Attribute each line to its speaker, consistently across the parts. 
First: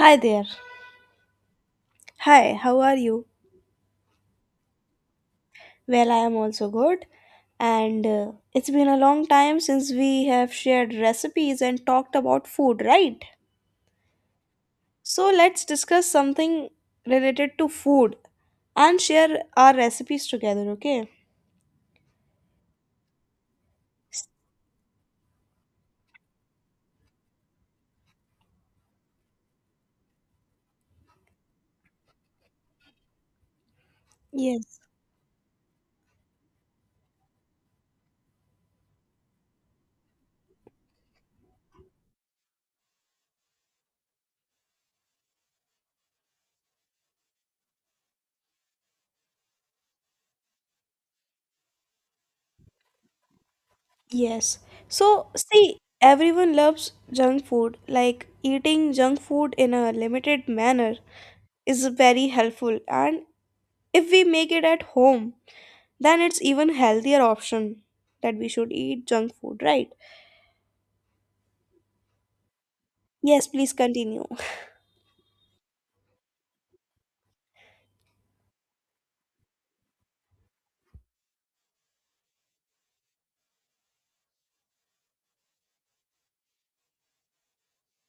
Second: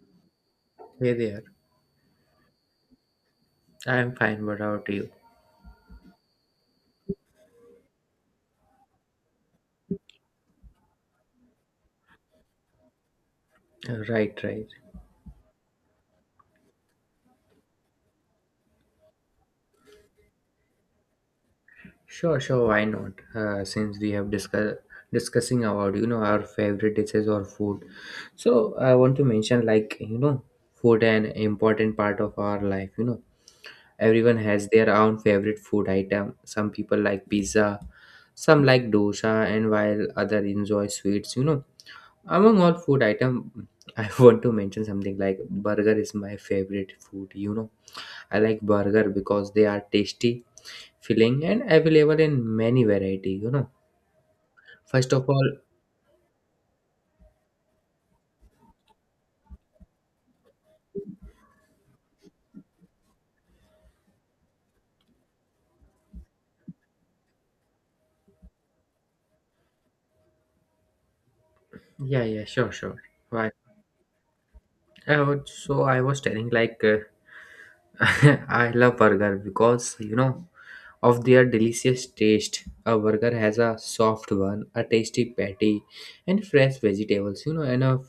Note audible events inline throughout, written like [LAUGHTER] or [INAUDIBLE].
Speaker 1: Hi there.
Speaker 2: Hey there.
Speaker 1: Hi, how are you?
Speaker 2: I'm fine. What about you?
Speaker 1: Well, I am also good. And It's been a long time since we have shared recipes and talked about food, right?
Speaker 2: Right, right.
Speaker 1: So let's discuss something related to food and share our recipes together, okay?
Speaker 2: Sure, sure. Why not? Since we have discussing about our favorite dishes or food, so I want to mention like food an important part of our life. Everyone has
Speaker 1: Yes.
Speaker 2: their own favorite food item. Some people like pizza, some like dosa, and while other enjoy sweets. Among all food item, [LAUGHS] I want to mention something like burger is my favorite food. I like burger because they are tasty, filling, and available in many variety.
Speaker 1: Yes.
Speaker 2: First
Speaker 1: So,
Speaker 2: of all,
Speaker 1: see, everyone loves junk food. Like eating junk food in a limited manner is very helpful. And if we make it at home, then it's even healthier option that we should eat junk food, right?
Speaker 2: yeah, yeah, sure, sure.
Speaker 1: Yes,
Speaker 2: Why?
Speaker 1: please continue.
Speaker 2: I would, so I was telling like [LAUGHS] I love burger because of their delicious taste. A burger has a soft one, a tasty patty, and fresh vegetables. And a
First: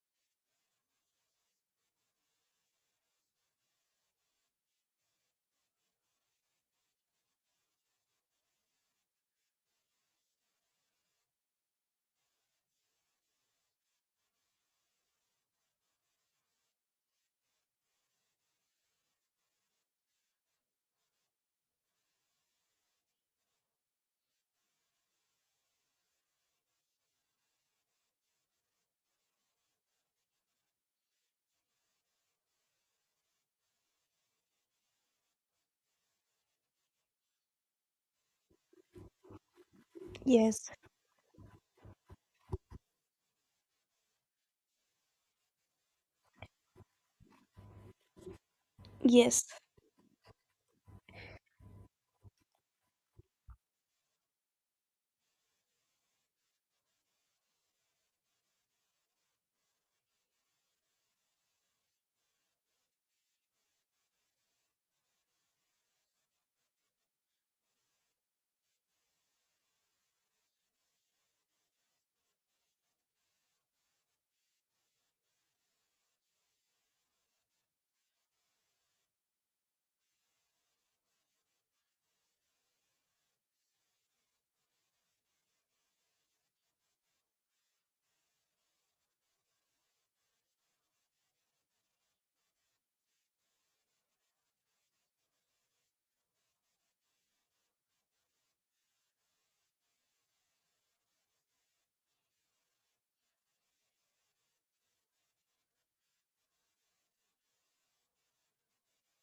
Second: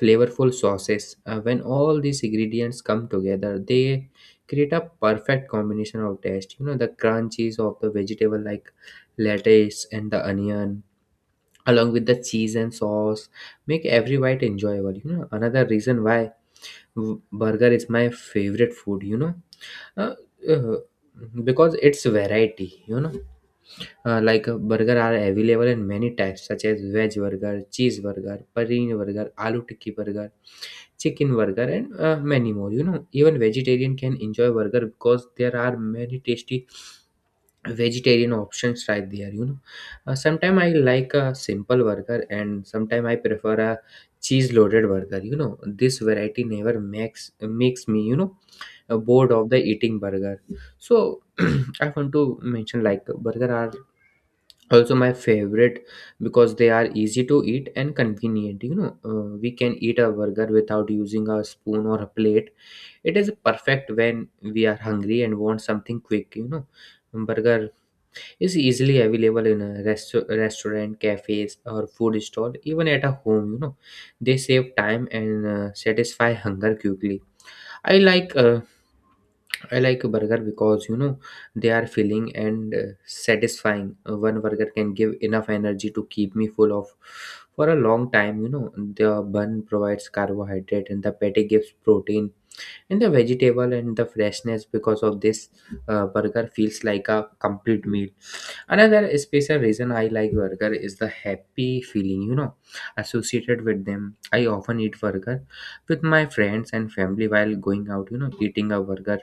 Speaker 2: flavorful sauces. When all these ingredients come together, they create a perfect combination of taste. The crunchies of the vegetable like lettuce and the onion, along with the cheese and sauce, make every bite enjoyable. Another reason why burger is my favorite food. Uh, uh, because it's variety. Burger are available in many types, such as veg burger, cheese burger, paneer burger, aloo tikki burger chicken burger and many more, you know Even vegetarian can enjoy burger because there are many tasty vegetarian options right there. Sometimes I
Speaker 1: Yes,
Speaker 2: like a simple burger and sometimes I prefer a cheese loaded burger. This variety never makes me, you know bored
Speaker 1: yes,
Speaker 2: of the eating burger. So [CLEARS THROAT] I want to mention like burger are also my favorite because they are easy to eat and convenient. We can eat a burger without using a spoon or a plate. It is perfect when we are hungry and want something quick. Burger is easily available in a restaurant cafes or food stall even at a home. They save time and satisfy hunger quickly. i like uh, I like burger because they are filling and satisfying. One burger can give enough energy to keep me full of for a long time. The bun provides carbohydrate and the patty gives protein and the vegetable and the freshness. Because of this burger feels like a complete meal. Another special reason I like burger is the happy feeling, associated with them. I often eat burger with my friends and family while going out, eating a burger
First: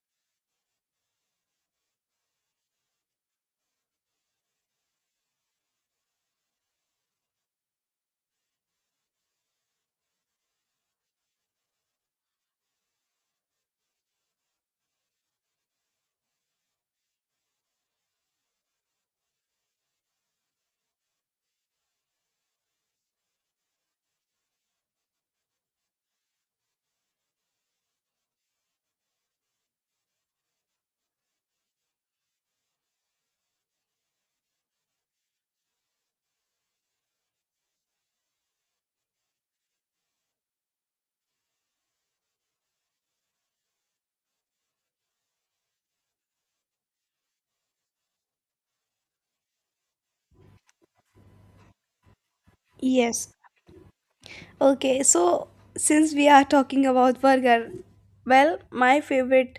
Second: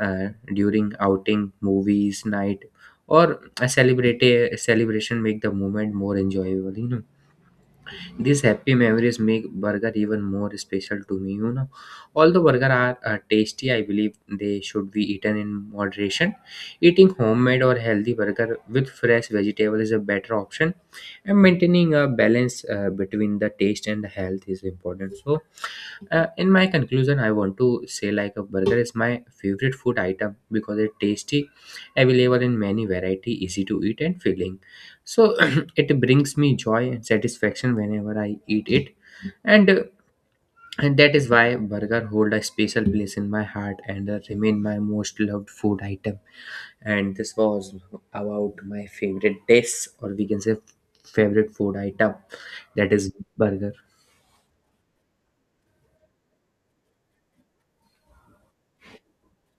Speaker 2: uh, during outing, movies, night, or a celebration make the moment more enjoyable. These happy memories make burger even more special to me. Although burger are tasty I believe they should be eaten in moderation. Eating homemade or healthy burger with fresh vegetable is a better option, and maintaining a balance between the taste and the health is important. So in my conclusion I want to say like a burger is my favorite food item because it's tasty, available in many variety, easy to eat, and filling. So [CLEARS THROAT] it brings me joy and satisfaction whenever I eat it. And, uh, and that is why burger hold a special place in my heart and remain my most loved food item. And this was about my favorite dish, or we can say favorite food item, that is
Speaker 1: yes.
Speaker 2: burger.
Speaker 1: Okay, so since we are talking about burger, well, my favorite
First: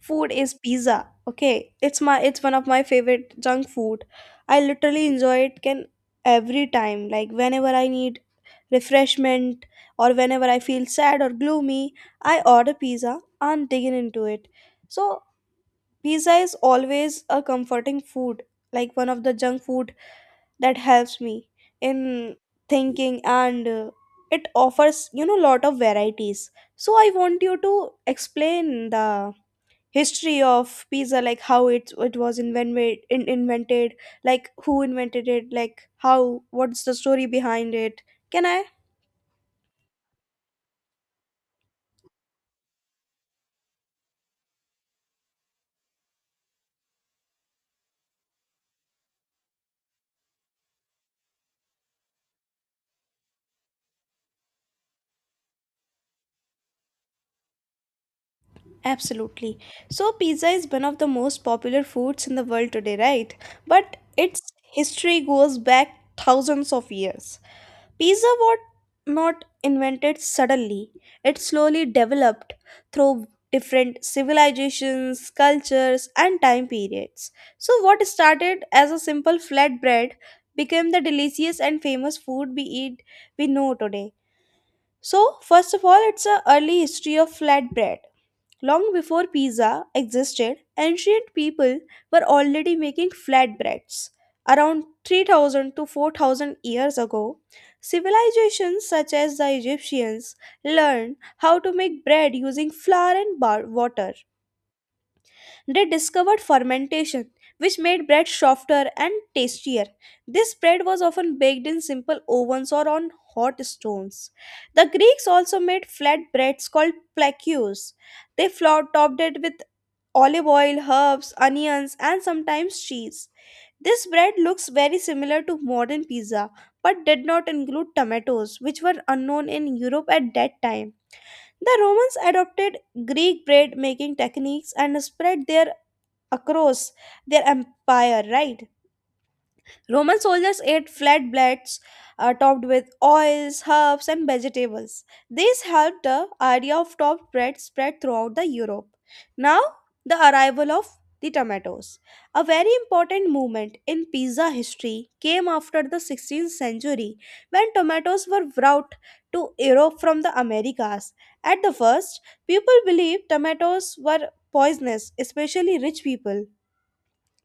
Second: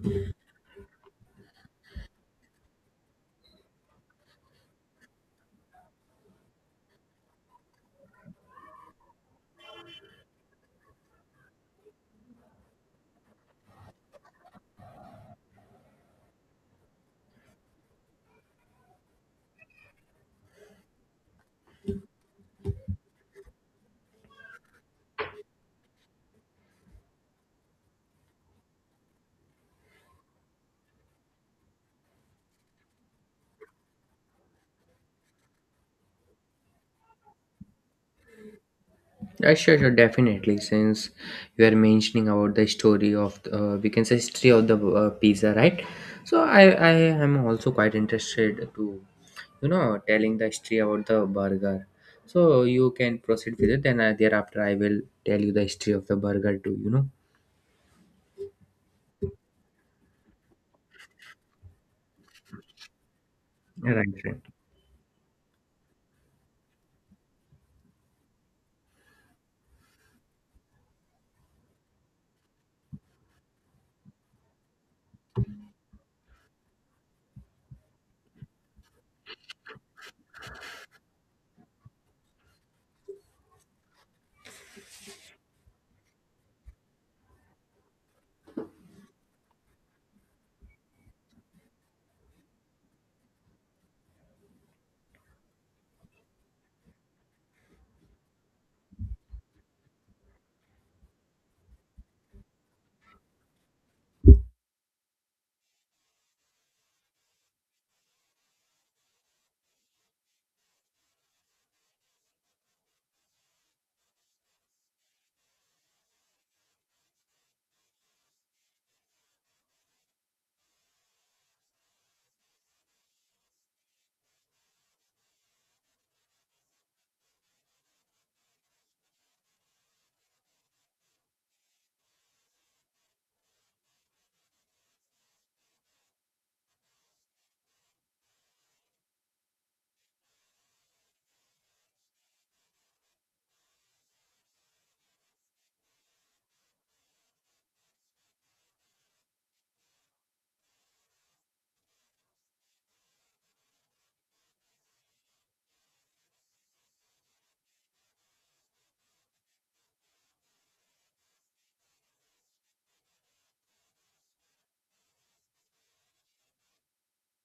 Speaker 1: food is pizza. Okay, it's my, it's one of my favorite junk food. I literally enjoy it, can every time, like whenever I need refreshment or whenever I feel sad or gloomy, I order pizza and dig in into it. So pizza is always a comforting food, like one of the junk food that helps me in thinking and it offers, you know, lot of varieties. So I want you to explain the history of pizza, like how it was invented like who invented it, like how, what's the story behind it, can I?
Speaker 2: Yeah, sure, sure, definitely. Since you are mentioning about the story of, we can say, history of the pizza, right, so I am also quite interested to telling the history about the burger. So you can proceed with it, and thereafter I will tell you the history of the burger too.
Speaker 1: Absolutely. So, pizza is one of the most popular foods in the world today, right? But
Speaker 2: Right, right.
Speaker 1: its history goes back thousands of years. Pizza was not invented suddenly, it slowly developed through different civilizations, cultures, and time periods. So, what started as a simple flatbread became the delicious and famous food we know today. So, first of all, it's a early history of flatbread. Long before pizza existed, ancient people were already making flatbreads. Around 3000 to 4000 years ago, civilizations such as the Egyptians learned how to make bread using flour and water. They discovered fermentation, which made bread softer and tastier. This bread was often baked in simple ovens or on hot stones. The Greeks also made flatbreads called plakios. They flour topped it with olive oil, herbs, onions, and sometimes cheese. This bread looks very similar to modern pizza but did not include tomatoes, which were unknown in Europe at that time. The Romans adopted Greek bread making techniques and spread their across their empire, right? Roman soldiers ate flatbreads topped with oils, herbs, and vegetables. This helped the idea of topped bread spread throughout the Europe. Now, the arrival of the tomatoes. A very important movement in pizza history came after the 16th century when tomatoes were brought to Europe from the Americas. At the first, people believed tomatoes were poisonous, especially rich people.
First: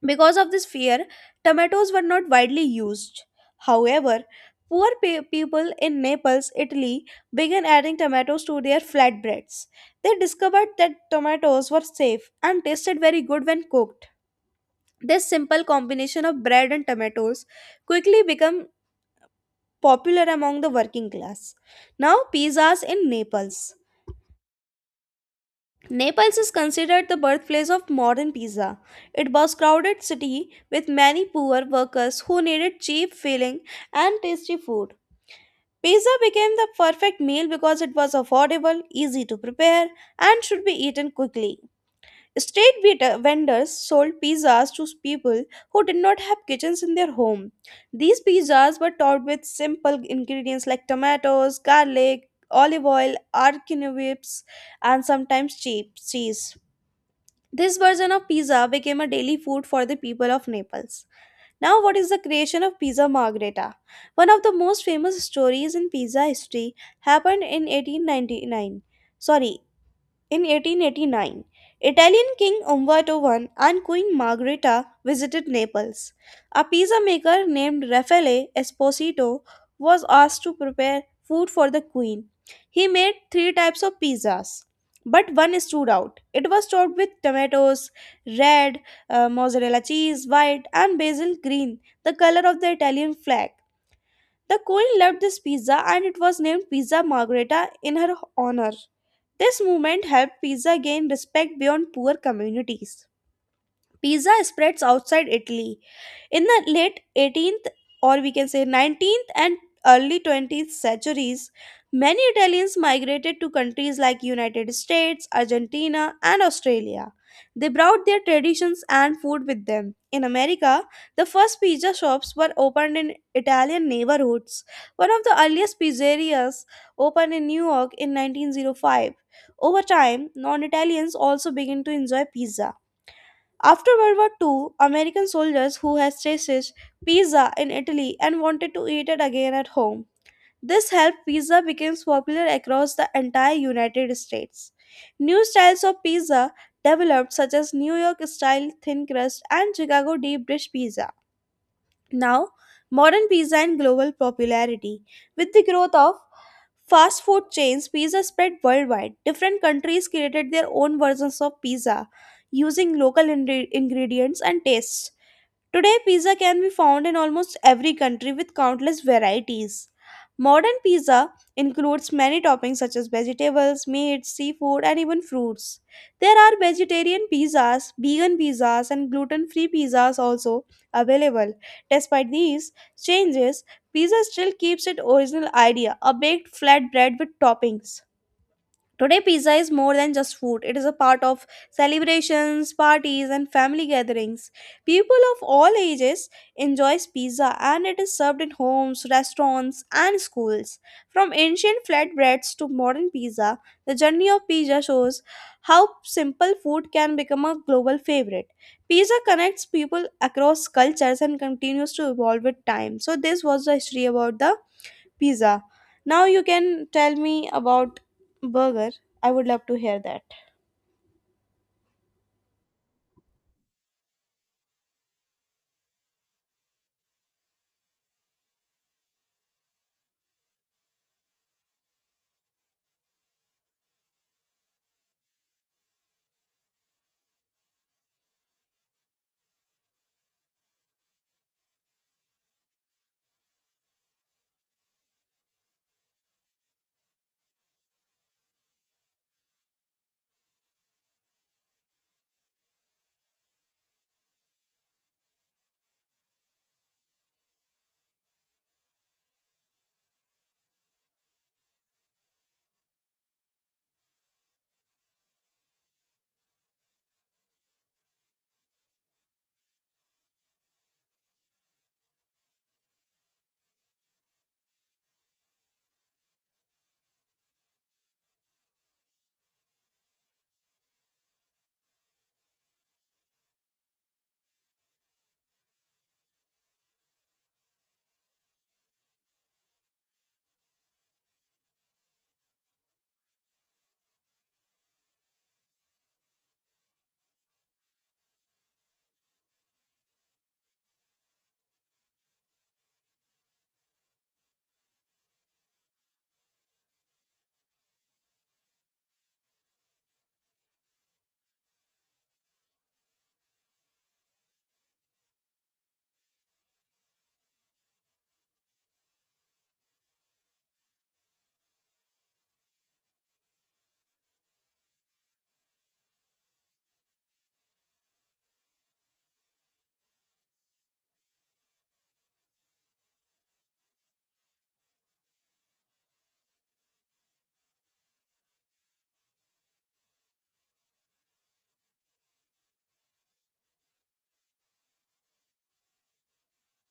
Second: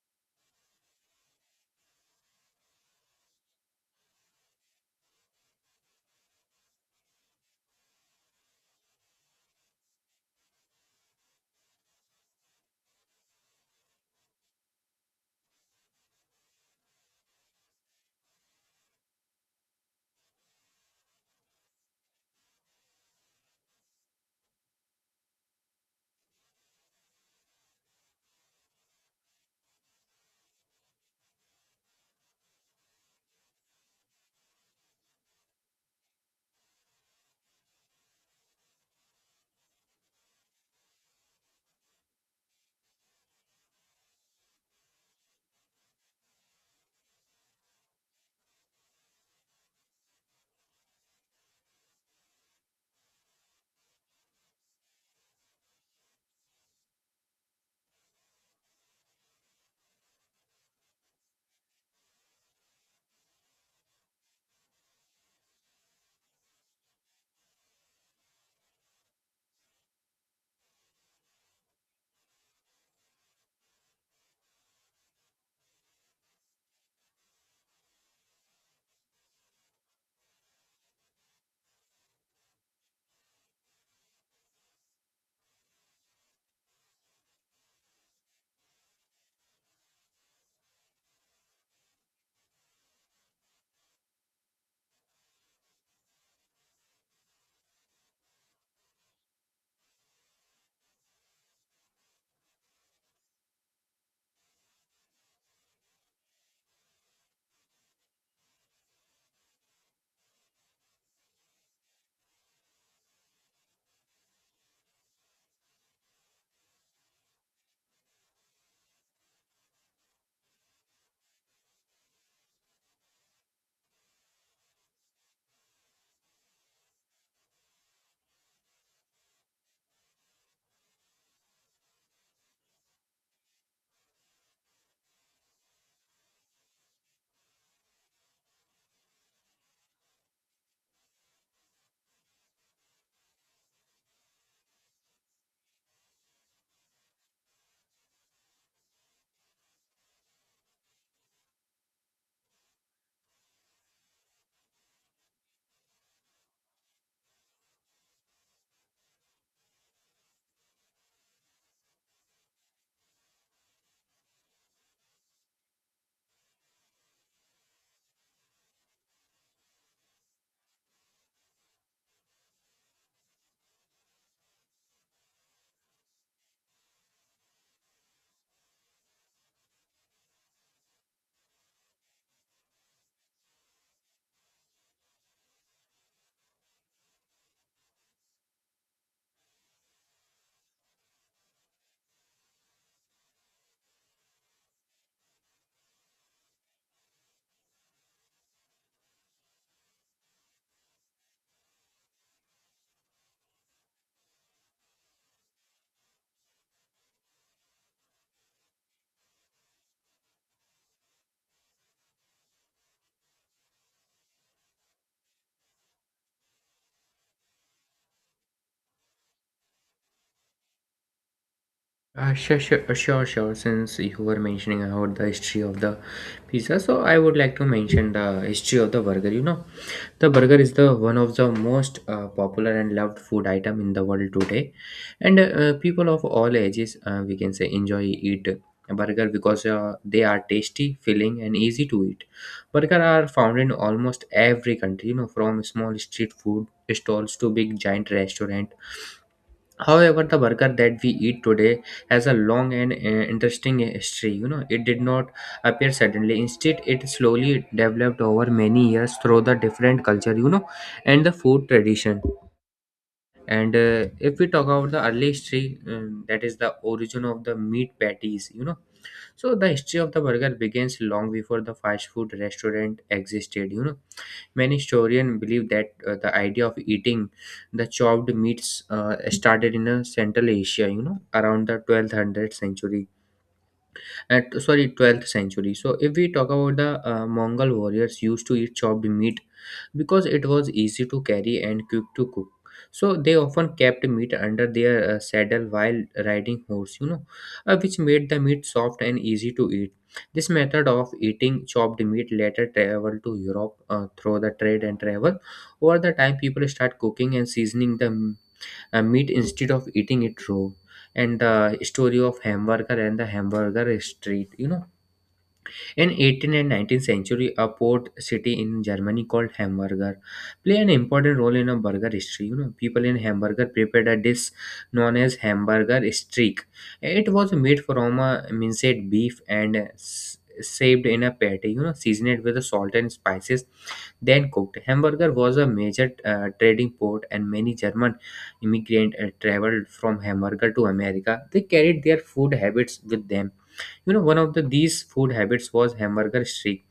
Speaker 1: Because of this fear, tomatoes were not widely used. However, people in Naples, Italy, began adding tomatoes to their flatbreads. They discovered that tomatoes were safe and tasted very good when cooked. This simple combination of bread and tomatoes quickly became popular among the working class. Now, pizzas in Naples. Naples is considered the birthplace of modern pizza. It was a crowded city with many poor workers who needed cheap filling and tasty food. Pizza became the perfect meal because it was affordable, easy to prepare, and should be eaten quickly. Street vendors sold pizzas to people who did not have kitchens in their home. These pizzas were topped with simple ingredients like tomatoes, garlic, olive oil, arachidonics, and sometimes cheap cheese. This version of pizza became a daily food for the people of Naples. Now, what is the creation of Pizza Margherita? One of the most famous stories in pizza history happened in 1899. Sorry, in 1889, Italian King Umberto I and Queen Margherita visited Naples. A pizza maker named Raffaele Esposito was asked to prepare food for the queen. He made three types of pizzas, but one stood out. It was topped with tomatoes, red, mozzarella cheese, white, and basil green, the color of the Italian flag. The queen loved this pizza and it was named Pizza Margherita in her honor. This movement helped pizza gain respect beyond poor communities. Pizza spreads outside Italy. In the late 18th, or we can say 19th and early 20th centuries, many Italians migrated to countries like United States, Argentina, and Australia. They brought their traditions and food with them. In America, the first pizza shops were opened in Italian neighborhoods. One of the earliest pizzerias opened in New York in 1905. Over time, non Italians also began to enjoy pizza. After World War II, American soldiers who had tasted pizza in Italy and wanted to eat it again at home. This helped pizza become popular across the entire United States. New styles of pizza developed, such as New York style thin crust and Chicago deep dish pizza. Now, modern pizza and global popularity. With the growth of fast food chains, pizza spread worldwide. Different countries created their own versions of pizza using local ingredients and tastes. Today, pizza can be found in almost every country with countless varieties. Modern pizza includes many toppings such as vegetables, meat, seafood, and even fruits. There are vegetarian pizzas, vegan pizzas, and gluten free pizzas also available. Despite these changes, pizza still keeps its original idea, a baked flatbread with toppings. Today, pizza is more than just food. It is a part of celebrations, parties, and family gatherings. People of all ages enjoys pizza and it is served in homes, restaurants, and schools. From ancient flatbreads to modern pizza, the journey of pizza shows how simple food can become a global favorite. Pizza connects people across cultures and continues to evolve with time. So this was the history about the pizza. Now you can tell me about burger. I would love to hear that.
Speaker 2: Sure, sure, sure, sure. Since you were mentioning about the history of the pizza, so I would like to mention the history of the burger. The burger is the one of the most popular and loved food item in the world today, and people of all ages, we can say, enjoy eat a burger because they are tasty, filling, and easy to eat. Burger are found in almost every country, from small street food stalls to big giant restaurant. However, the burger that we eat today has a long and interesting history. It did not appear suddenly. Instead, it slowly developed over many years through the different culture, and the food tradition. And if we talk about the early history, that is the origin of the meat patties. So the history of the burger begins long before the fast food restaurant existed. Many historians believe that the idea of eating the chopped meats started in Central Asia, around the 12th 100th century, at, sorry, 12th century. So if we talk about the mongol warriors used to eat chopped meat because it was easy to carry and quick to cook. So they often kept meat under their saddle while riding horse, which made the meat soft and easy to eat. This method of eating chopped meat later traveled to europe through the trade and travel. Over the time people start cooking and seasoning the meat instead of eating it raw. And the story of hamburger and the hamburger street. In 18th and 19th century, a port city in Germany called Hamburger played an important role in a burger history. People in Hamburger prepared a dish known as Hamburger Streak. It was made from a minced beef and saved in a patty, seasoned with salt and spices, then cooked. Hamburger was a major trading port, and many German immigrants traveled from Hamburger to America. They carried their food habits with them. One of the these food habits was hamburger streak.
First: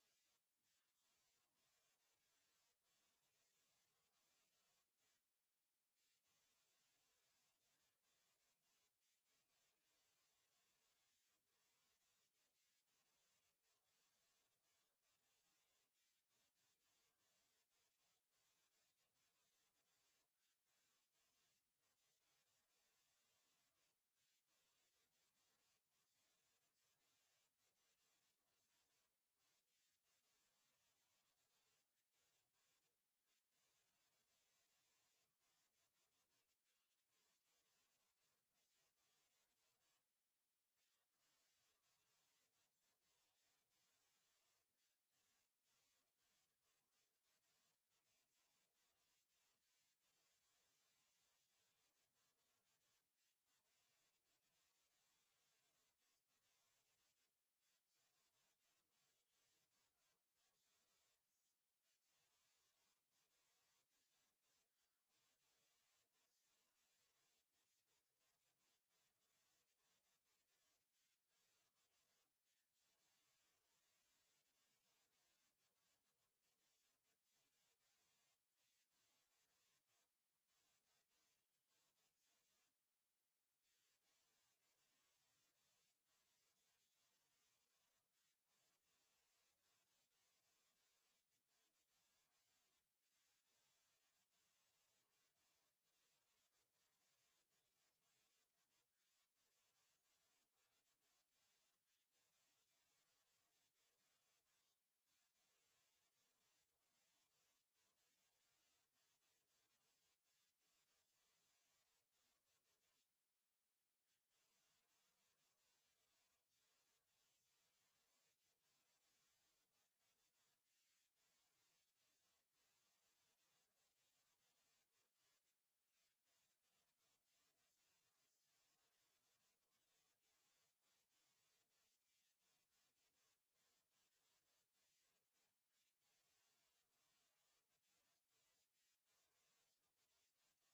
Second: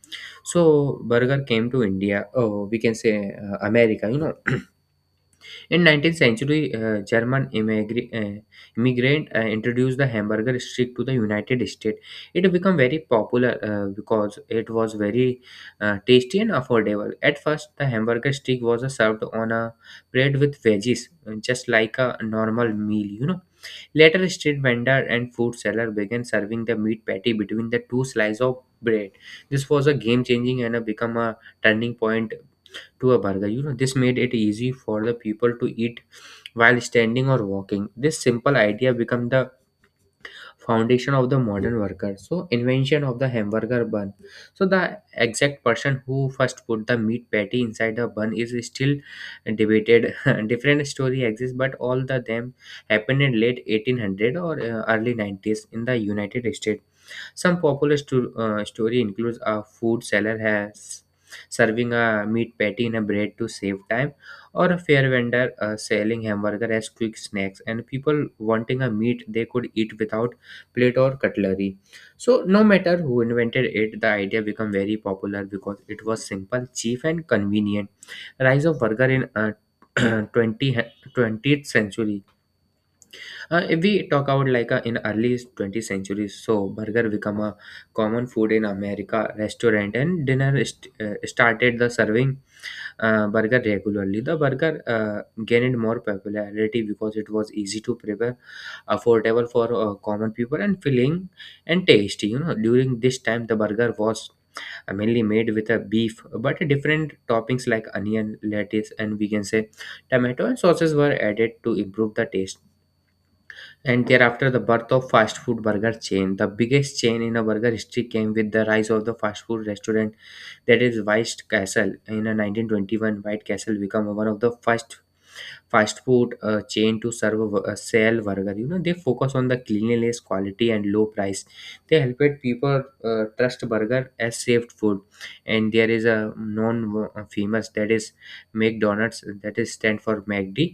Speaker 2: So burger came to india, oh we can say, america. In 19th century, German immigrant introduced the hamburger stick to the United States. It became very popular because it was very tasty and affordable. At first, the hamburger stick was served on a plate with veggies, just like a normal meal. Later, street vendor and food seller began serving the meat patty between the two slices of bread. This was a game changing and a become a turning point to a burger. This made it easy for the people to eat while standing or walking. This simple idea became the foundation of the modern worker. So invention of the hamburger bun. So the exact person who first put the meat patty inside a bun is still debated. [LAUGHS] Different story exists but all the them happened in late 1800 or early 90s in the united states. Some popular story includes a food seller has serving a meat patty in a bread to save time, or a fair vendor selling hamburger as quick snacks, and people wanting a meat they could eat without plate or cutlery. So no matter who invented it, the idea became very popular because it was simple, cheap, and convenient. Rise of burger in [CLEARS THROAT] 20, 20th century. If we talk about like in early 20th century, so burger become a common food in America. Restaurant and dinner started the serving burger regularly. The burger gained more popularity because it was easy to prepare, affordable for common people, and filling and tasty. During this time, the burger was mainly made with a beef, but different toppings like onion, lettuce, and we can say tomato and sauces were added to improve the taste. And thereafter, the birth of fast food burger chain. The biggest chain in a burger history came with the rise of the fast food restaurant that is White Castle. In a 1921, White Castle became one of the first fast food chain to serve sell burger. They focus on the cleanliness quality and low price. They helped people trust burger as safe food. And there is a known famous that is McDonald's, that is stand for mcd.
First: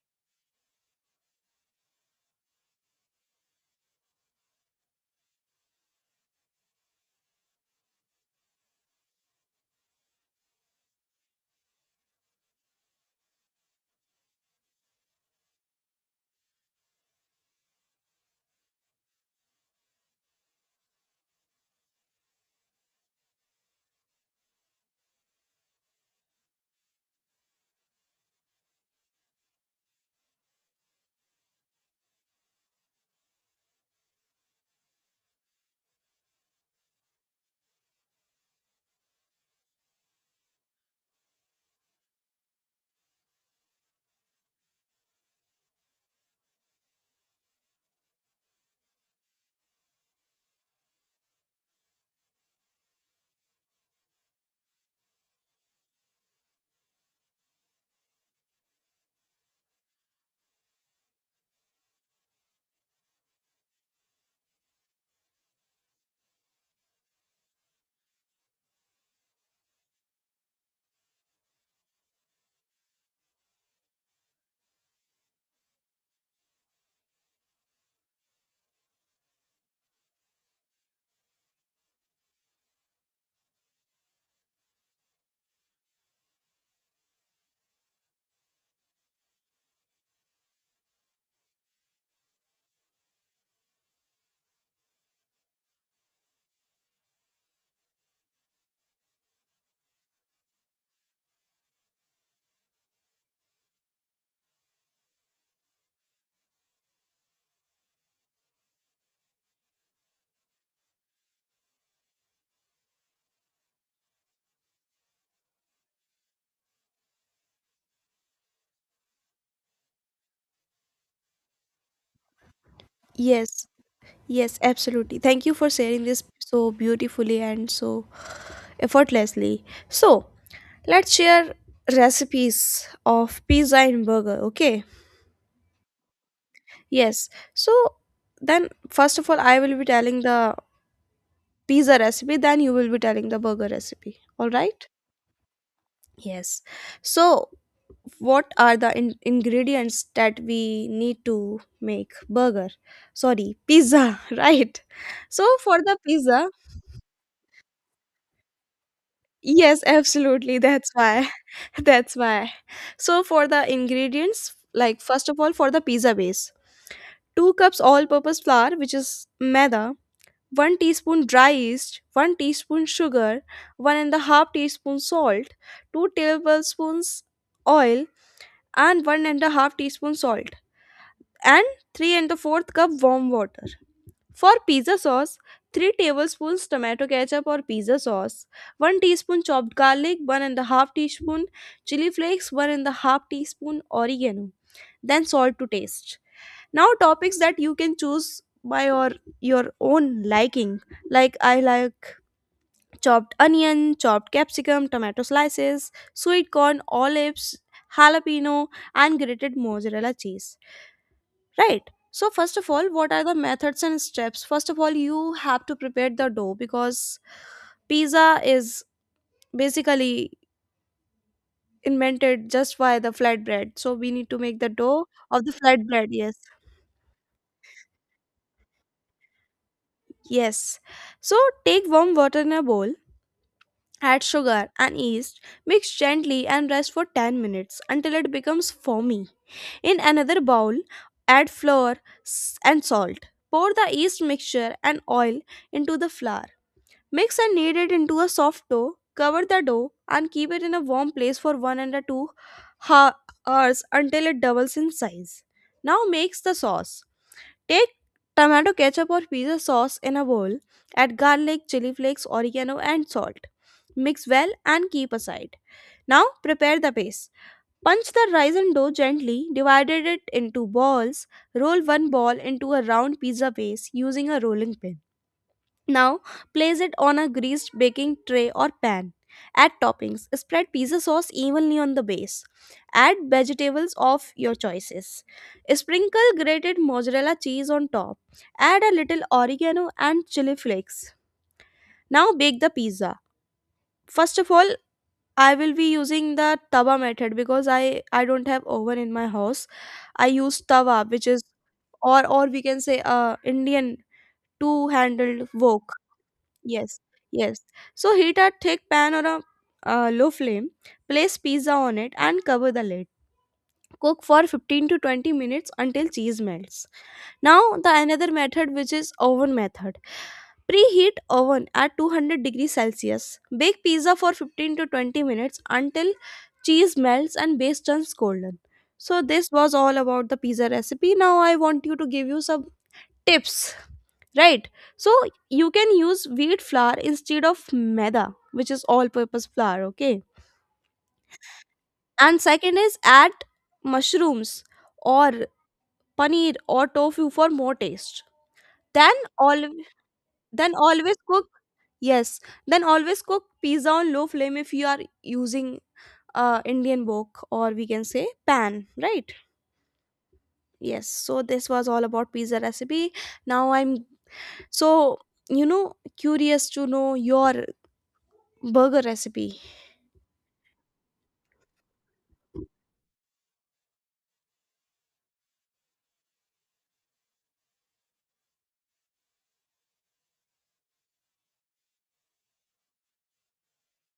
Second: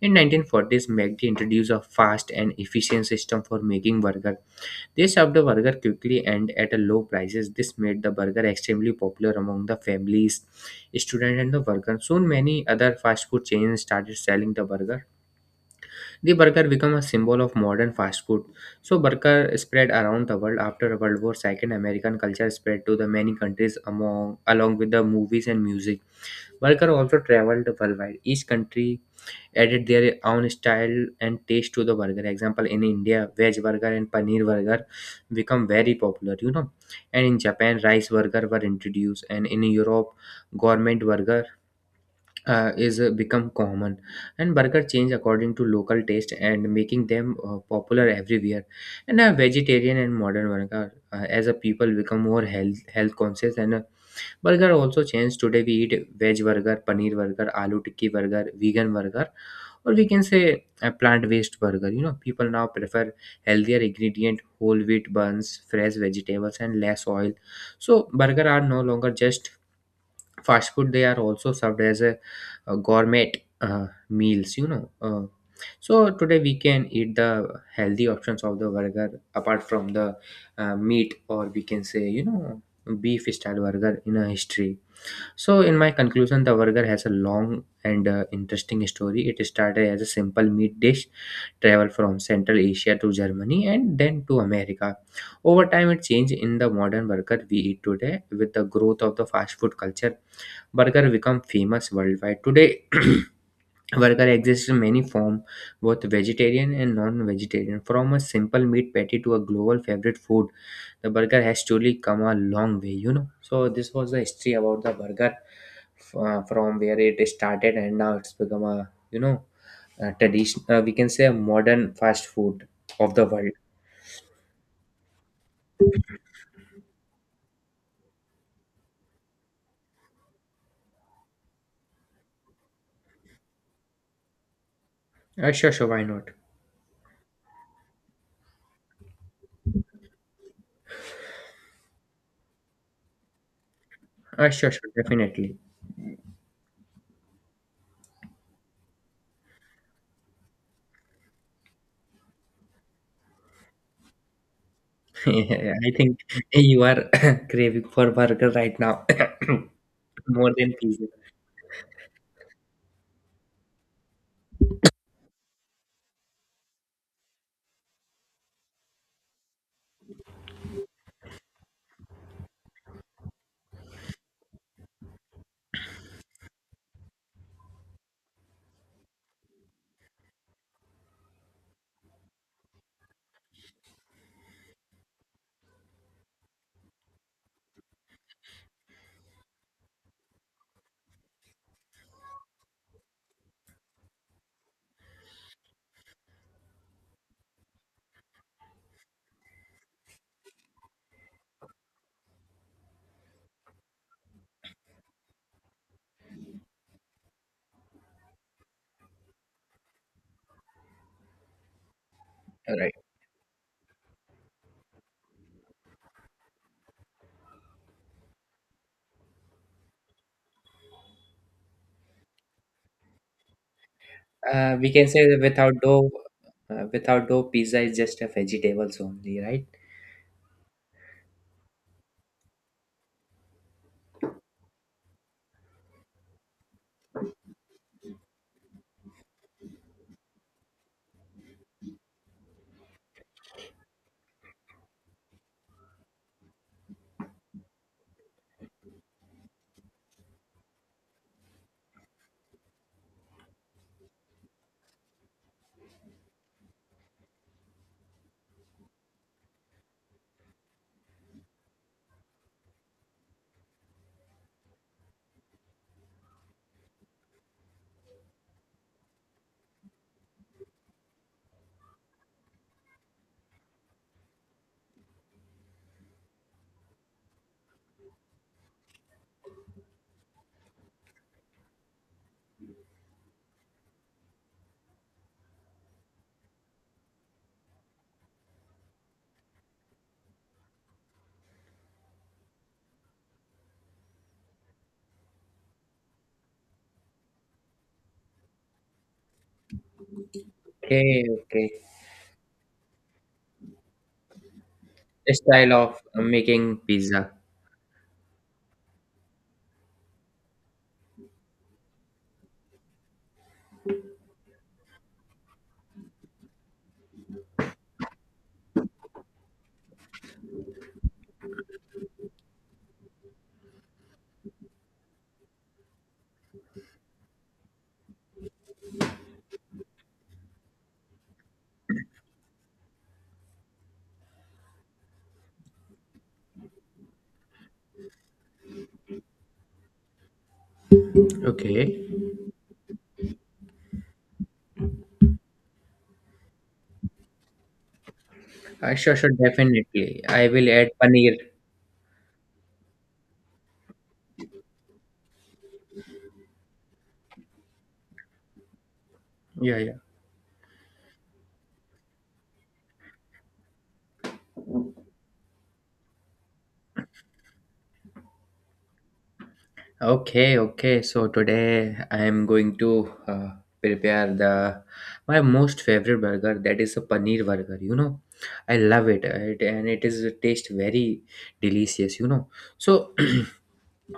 Speaker 2: In 1940s mcd introduced a fast and efficient system for making burger. They served the burger quickly and at a low prices. This made the burger extremely popular among the families, students, and the workers. Soon, many other fast food chains started selling the burger. The burger became a symbol of modern fast food. So, burger spread around the world after World War II. American culture spread to the many countries among along with the movies and music. Burger also traveled worldwide. Each country added their own style and taste to the burger. Example in India, veg burger and paneer burger become very popular. And in Japan, rice burger were introduced, and in Europe, gourmet burger is become common. And burger change according to local taste and making them popular everywhere. And a vegetarian and modern burger as a people become more health conscious and Burger also changed. Today we eat veg burger, paneer burger, aloo tikki burger, vegan burger, or we can say a plant-based burger. People now prefer healthier ingredient, whole wheat buns, fresh vegetables, and less oil. So burger are no longer just fast food; they are also served as a gourmet meals. Uh, so today we can eat the healthy options of the burger apart from the meat, or we can say beef style burger in a history. So, in my conclusion, the burger has a long and interesting story. It started as a simple meat dish, traveled from Central Asia to Germany and then to America. Over time, it changed in the modern burger we eat today with the growth of the fast food culture. Burger become famous worldwide today. [CLEARS THROAT] Burger exists in many forms, both vegetarian and non-vegetarian. From a simple meat patty to a global favorite food, the burger has truly come a long way. So this was the history about the burger, from where it started, and now it's become a tradition. We can say a modern fast food of the world.
Speaker 1: Yes, yes, absolutely. Thank you for sharing this so beautifully and so effortlessly. So, let's share recipes of pizza and burger, okay?
Speaker 2: Sure, sure, why not?
Speaker 1: Yes. So, then first of all, I will be telling the pizza recipe, then you will be telling the burger recipe, all
Speaker 2: Sure,
Speaker 1: right?
Speaker 2: sure, definitely.
Speaker 1: Yes. So, what are the ingredients that we need to make burger, sorry, pizza [LAUGHS] right?
Speaker 2: [LAUGHS]
Speaker 1: So for
Speaker 2: I
Speaker 1: the
Speaker 2: think
Speaker 1: pizza,
Speaker 2: you are [COUGHS] craving for burger right now
Speaker 1: yes,
Speaker 2: [COUGHS] more
Speaker 1: absolutely,
Speaker 2: than
Speaker 1: that's
Speaker 2: pizza.
Speaker 1: why. [LAUGHS] That's why. So for the ingredients, like first of all, for the pizza base: 2 cups all purpose flour, which is maida, 1 teaspoon dry yeast, 1 teaspoon sugar, 1.5 teaspoon salt, 2 tablespoons oil, and 1.5 teaspoon salt, and 3 and the fourth cup warm water. For pizza sauce: 3 tablespoons tomato ketchup or pizza sauce, 1 teaspoon chopped garlic, 1.5 teaspoon chili flakes, 1.5 teaspoon oregano, then salt to taste. Now, topics that you can choose by your own liking, like I like chopped onion, chopped capsicum, tomato slices, sweet corn, olives, jalapeno, and grated mozzarella cheese. Right. So first of all, what are the methods and steps? First of all, you have to prepare the dough because pizza is basically invented just by the flatbread. So we need to make the
Speaker 2: We
Speaker 1: dough
Speaker 2: can say that
Speaker 1: of the
Speaker 2: without
Speaker 1: flatbread.
Speaker 2: dough,
Speaker 1: Yes.
Speaker 2: uh, without dough, pizza is just a vegetables only, right?
Speaker 1: Yes. So take warm water in a bowl, add sugar and yeast, mix gently and rest for 10 minutes until it becomes foamy. In another bowl, add flour and salt. Pour the yeast mixture and oil into the flour. Mix and knead it into a soft dough. Cover the dough and keep it in a warm place for 1 and a 2 ha- hours until it doubles in size. Now makes the sauce. Take tomato ketchup or pizza sauce in a bowl. Add garlic, chili flakes, oregano and salt. Mix well and keep aside. Now prepare the base. Punch the rice and dough gently, divided it into balls. Roll one ball into a round pizza base using a rolling pin. Now, place it on a greased baking tray or pan. Add toppings. Spread pizza sauce evenly on the base. Add vegetables of your choices. Sprinkle grated mozzarella cheese on top. Add a little oregano and chili flakes. Now bake the pizza. First of all, I will be using the tawa method because I don't have oven in my house. I use tawa,
Speaker 2: Okay,
Speaker 1: which is,
Speaker 2: okay.
Speaker 1: or we can say Indian two
Speaker 2: The
Speaker 1: handled
Speaker 2: style
Speaker 1: wok.
Speaker 2: of making
Speaker 1: Yes,
Speaker 2: pizza.
Speaker 1: yes. So heat a thick pan or a low flame, place pizza on it and cover the lid. Cook for 15 to 20 minutes until cheese melts. Now the another method, which is oven method. Preheat oven at 200 degrees Celsius. Bake pizza for 15 to 20 minutes until cheese melts and base turns golden. So this was all about the pizza recipe. Now I want you to give you some tips, right? So you can use wheat flour instead of maida, which is all purpose flour, okay?
Speaker 2: Okay.
Speaker 1: And second is add mushrooms or paneer or tofu for more taste.
Speaker 2: Sure,
Speaker 1: then
Speaker 2: sure,
Speaker 1: all
Speaker 2: definitely. I will
Speaker 1: then
Speaker 2: add
Speaker 1: always
Speaker 2: paneer.
Speaker 1: cook, yes, then always cook pizza on low flame if you are using Indian wok, or we can say pan, right?
Speaker 2: Yeah, yeah.
Speaker 1: Yes, so this was all about pizza recipe. Now I'm, so, you know, curious to know your burger recipe.
Speaker 2: Okay, okay. So today I am going to prepare the my most favorite burger. That is a paneer burger. You know, I love it and it is taste very delicious. So. [CLEARS THROAT]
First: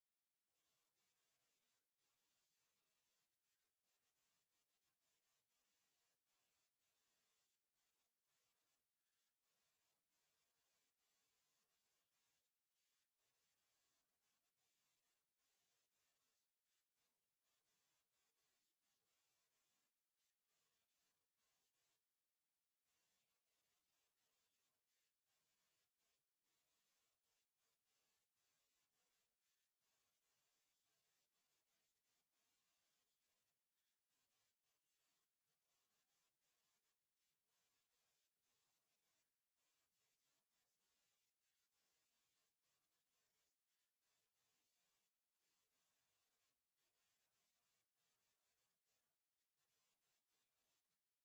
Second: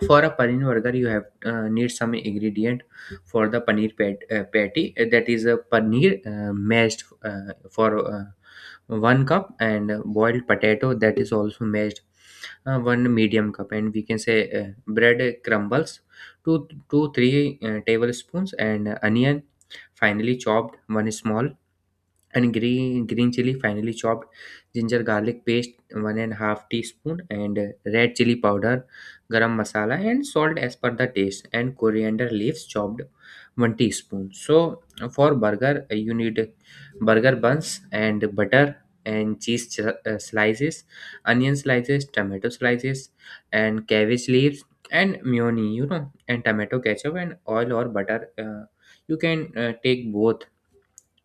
Speaker 2: For a paneer burger, you have need some ingredient. For the paneer patty, that is a paneer mashed, for 1 cup, and boiled potato that is also mashed, one medium cup, and we can say bread crumbles two two three tablespoons, and onion finely chopped, one small, and green chili finely chopped, ginger garlic paste 1.5 teaspoon, and red chili powder, garam masala, and salt as per the taste, and coriander leaves chopped 1 teaspoon. So for burger you need burger buns and butter, and cheese slices, onion slices, tomato slices, and cabbage leaves, and mayonnaise, and tomato ketchup, and oil or butter. You can take both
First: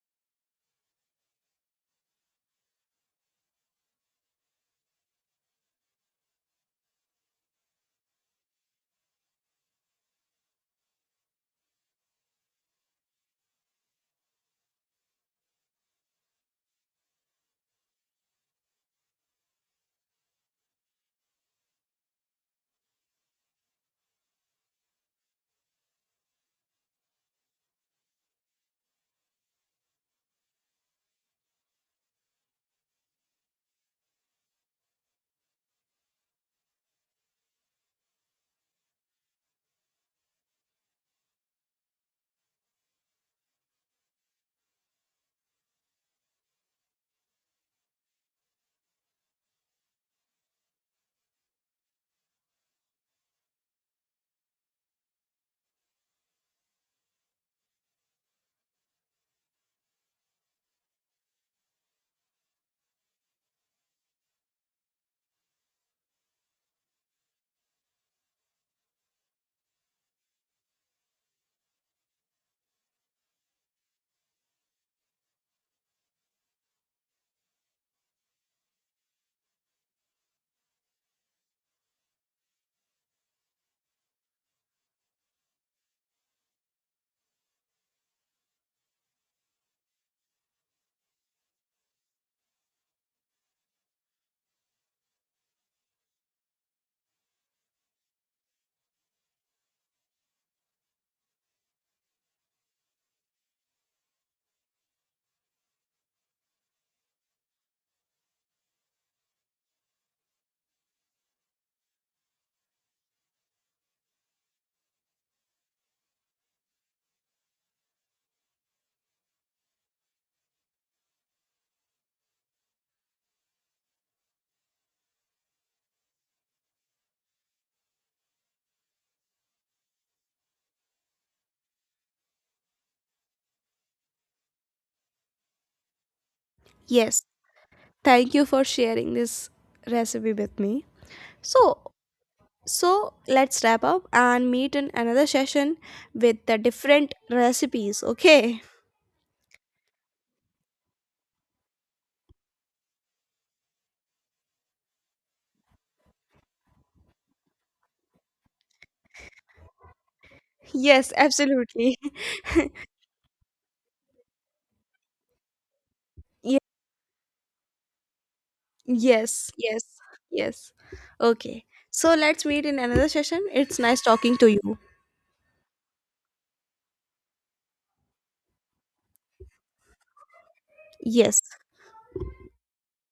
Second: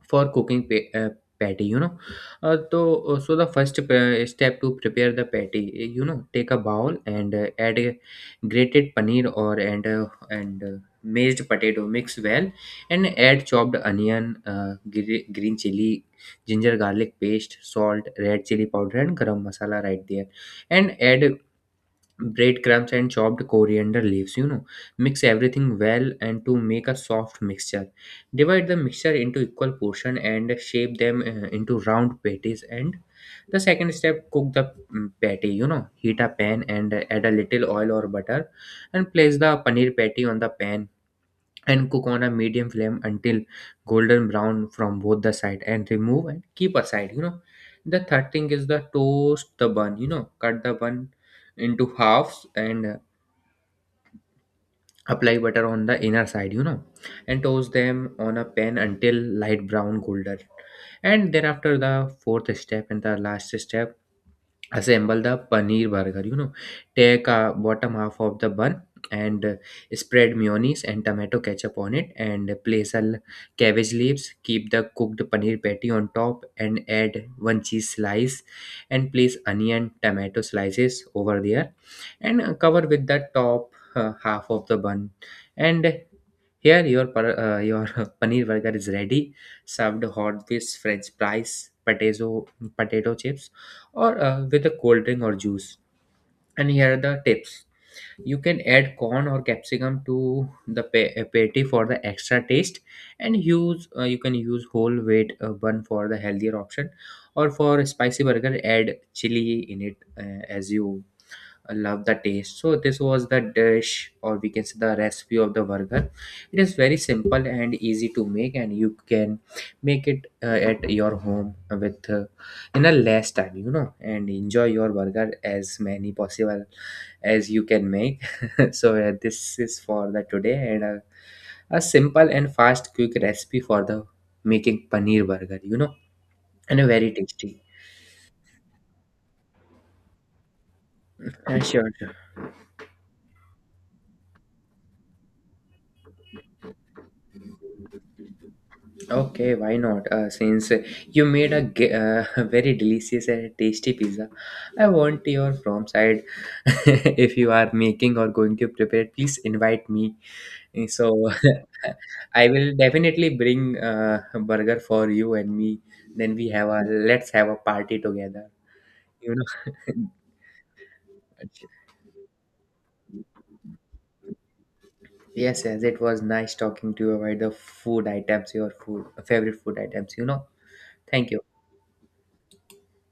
Speaker 2: for cooking patty, you know uh, so uh, so the first step to prepare the patty, take a bowl and add a grated paneer, or and mashed potato. Mix well, and add chopped onion, green chili, ginger garlic paste, salt, red chili powder, and garam masala right there. And add breadcrumbs and chopped coriander leaves. Mix everything well and to make a soft mixture. Divide the mixture into equal portion and shape them into round patties. And the second step, cook the patty, heat a pan and add a little oil or butter, and place the paneer patty on the pan, and cook on a medium flame until golden brown from both the side, and remove and keep aside. The third thing is the toast the bun. Cut the bun into halves, and apply butter on the inner side, and toast them on a pan until light brown golden. And thereafter, the fourth step and the last step, assemble the paneer burger. Take a bottom half of the bun and spread mayonnaise and tomato ketchup on it, and place cabbage leaves. Keep the cooked paneer patty on top, and add one cheese slice, and place onion, tomato slices over there, and cover with the top half of the bun, and here, your [LAUGHS] paneer burger is ready, served hot with French fries, potato chips, or with a cold drink or juice. And here are the tips: you can add corn or capsicum to the patty for the extra taste, and use you can use whole wheat bun for the healthier option, or for spicy burger, add chili in it as you I love the taste. So this was the dish, or we can say the recipe of the burger. It is very simple and easy to make, and you can make it at your home with in a less time, and enjoy your burger as many possible as you can make. [LAUGHS] So this is for the today, and a simple and fast quick recipe for the making paneer burger, and a very
Speaker 1: Yes.
Speaker 2: tasty.
Speaker 1: Thank you for sharing this recipe with me.
Speaker 2: Uh,
Speaker 1: So,
Speaker 2: sure, sure.
Speaker 1: so let's wrap up and meet in another session with the different recipes, okay?
Speaker 2: Okay, why not? Since you made a [LAUGHS] very delicious and tasty pizza, I want your from side. [LAUGHS] If you are making or going to prepare, please invite me.
Speaker 1: Yes,
Speaker 2: So
Speaker 1: absolutely.
Speaker 2: [LAUGHS] I will definitely bring a burger for you and me. Then
Speaker 1: [LAUGHS]
Speaker 2: we
Speaker 1: Ye-
Speaker 2: have a let's have a party together. You
Speaker 1: yes, yes,
Speaker 2: know. [LAUGHS]
Speaker 1: yes. Okay. So let's meet in another session. It's nice talking to you.
Speaker 2: Yes, yes. It was nice talking to you about the food items, your food favorite food items. Thank you.
Speaker 1: Yes.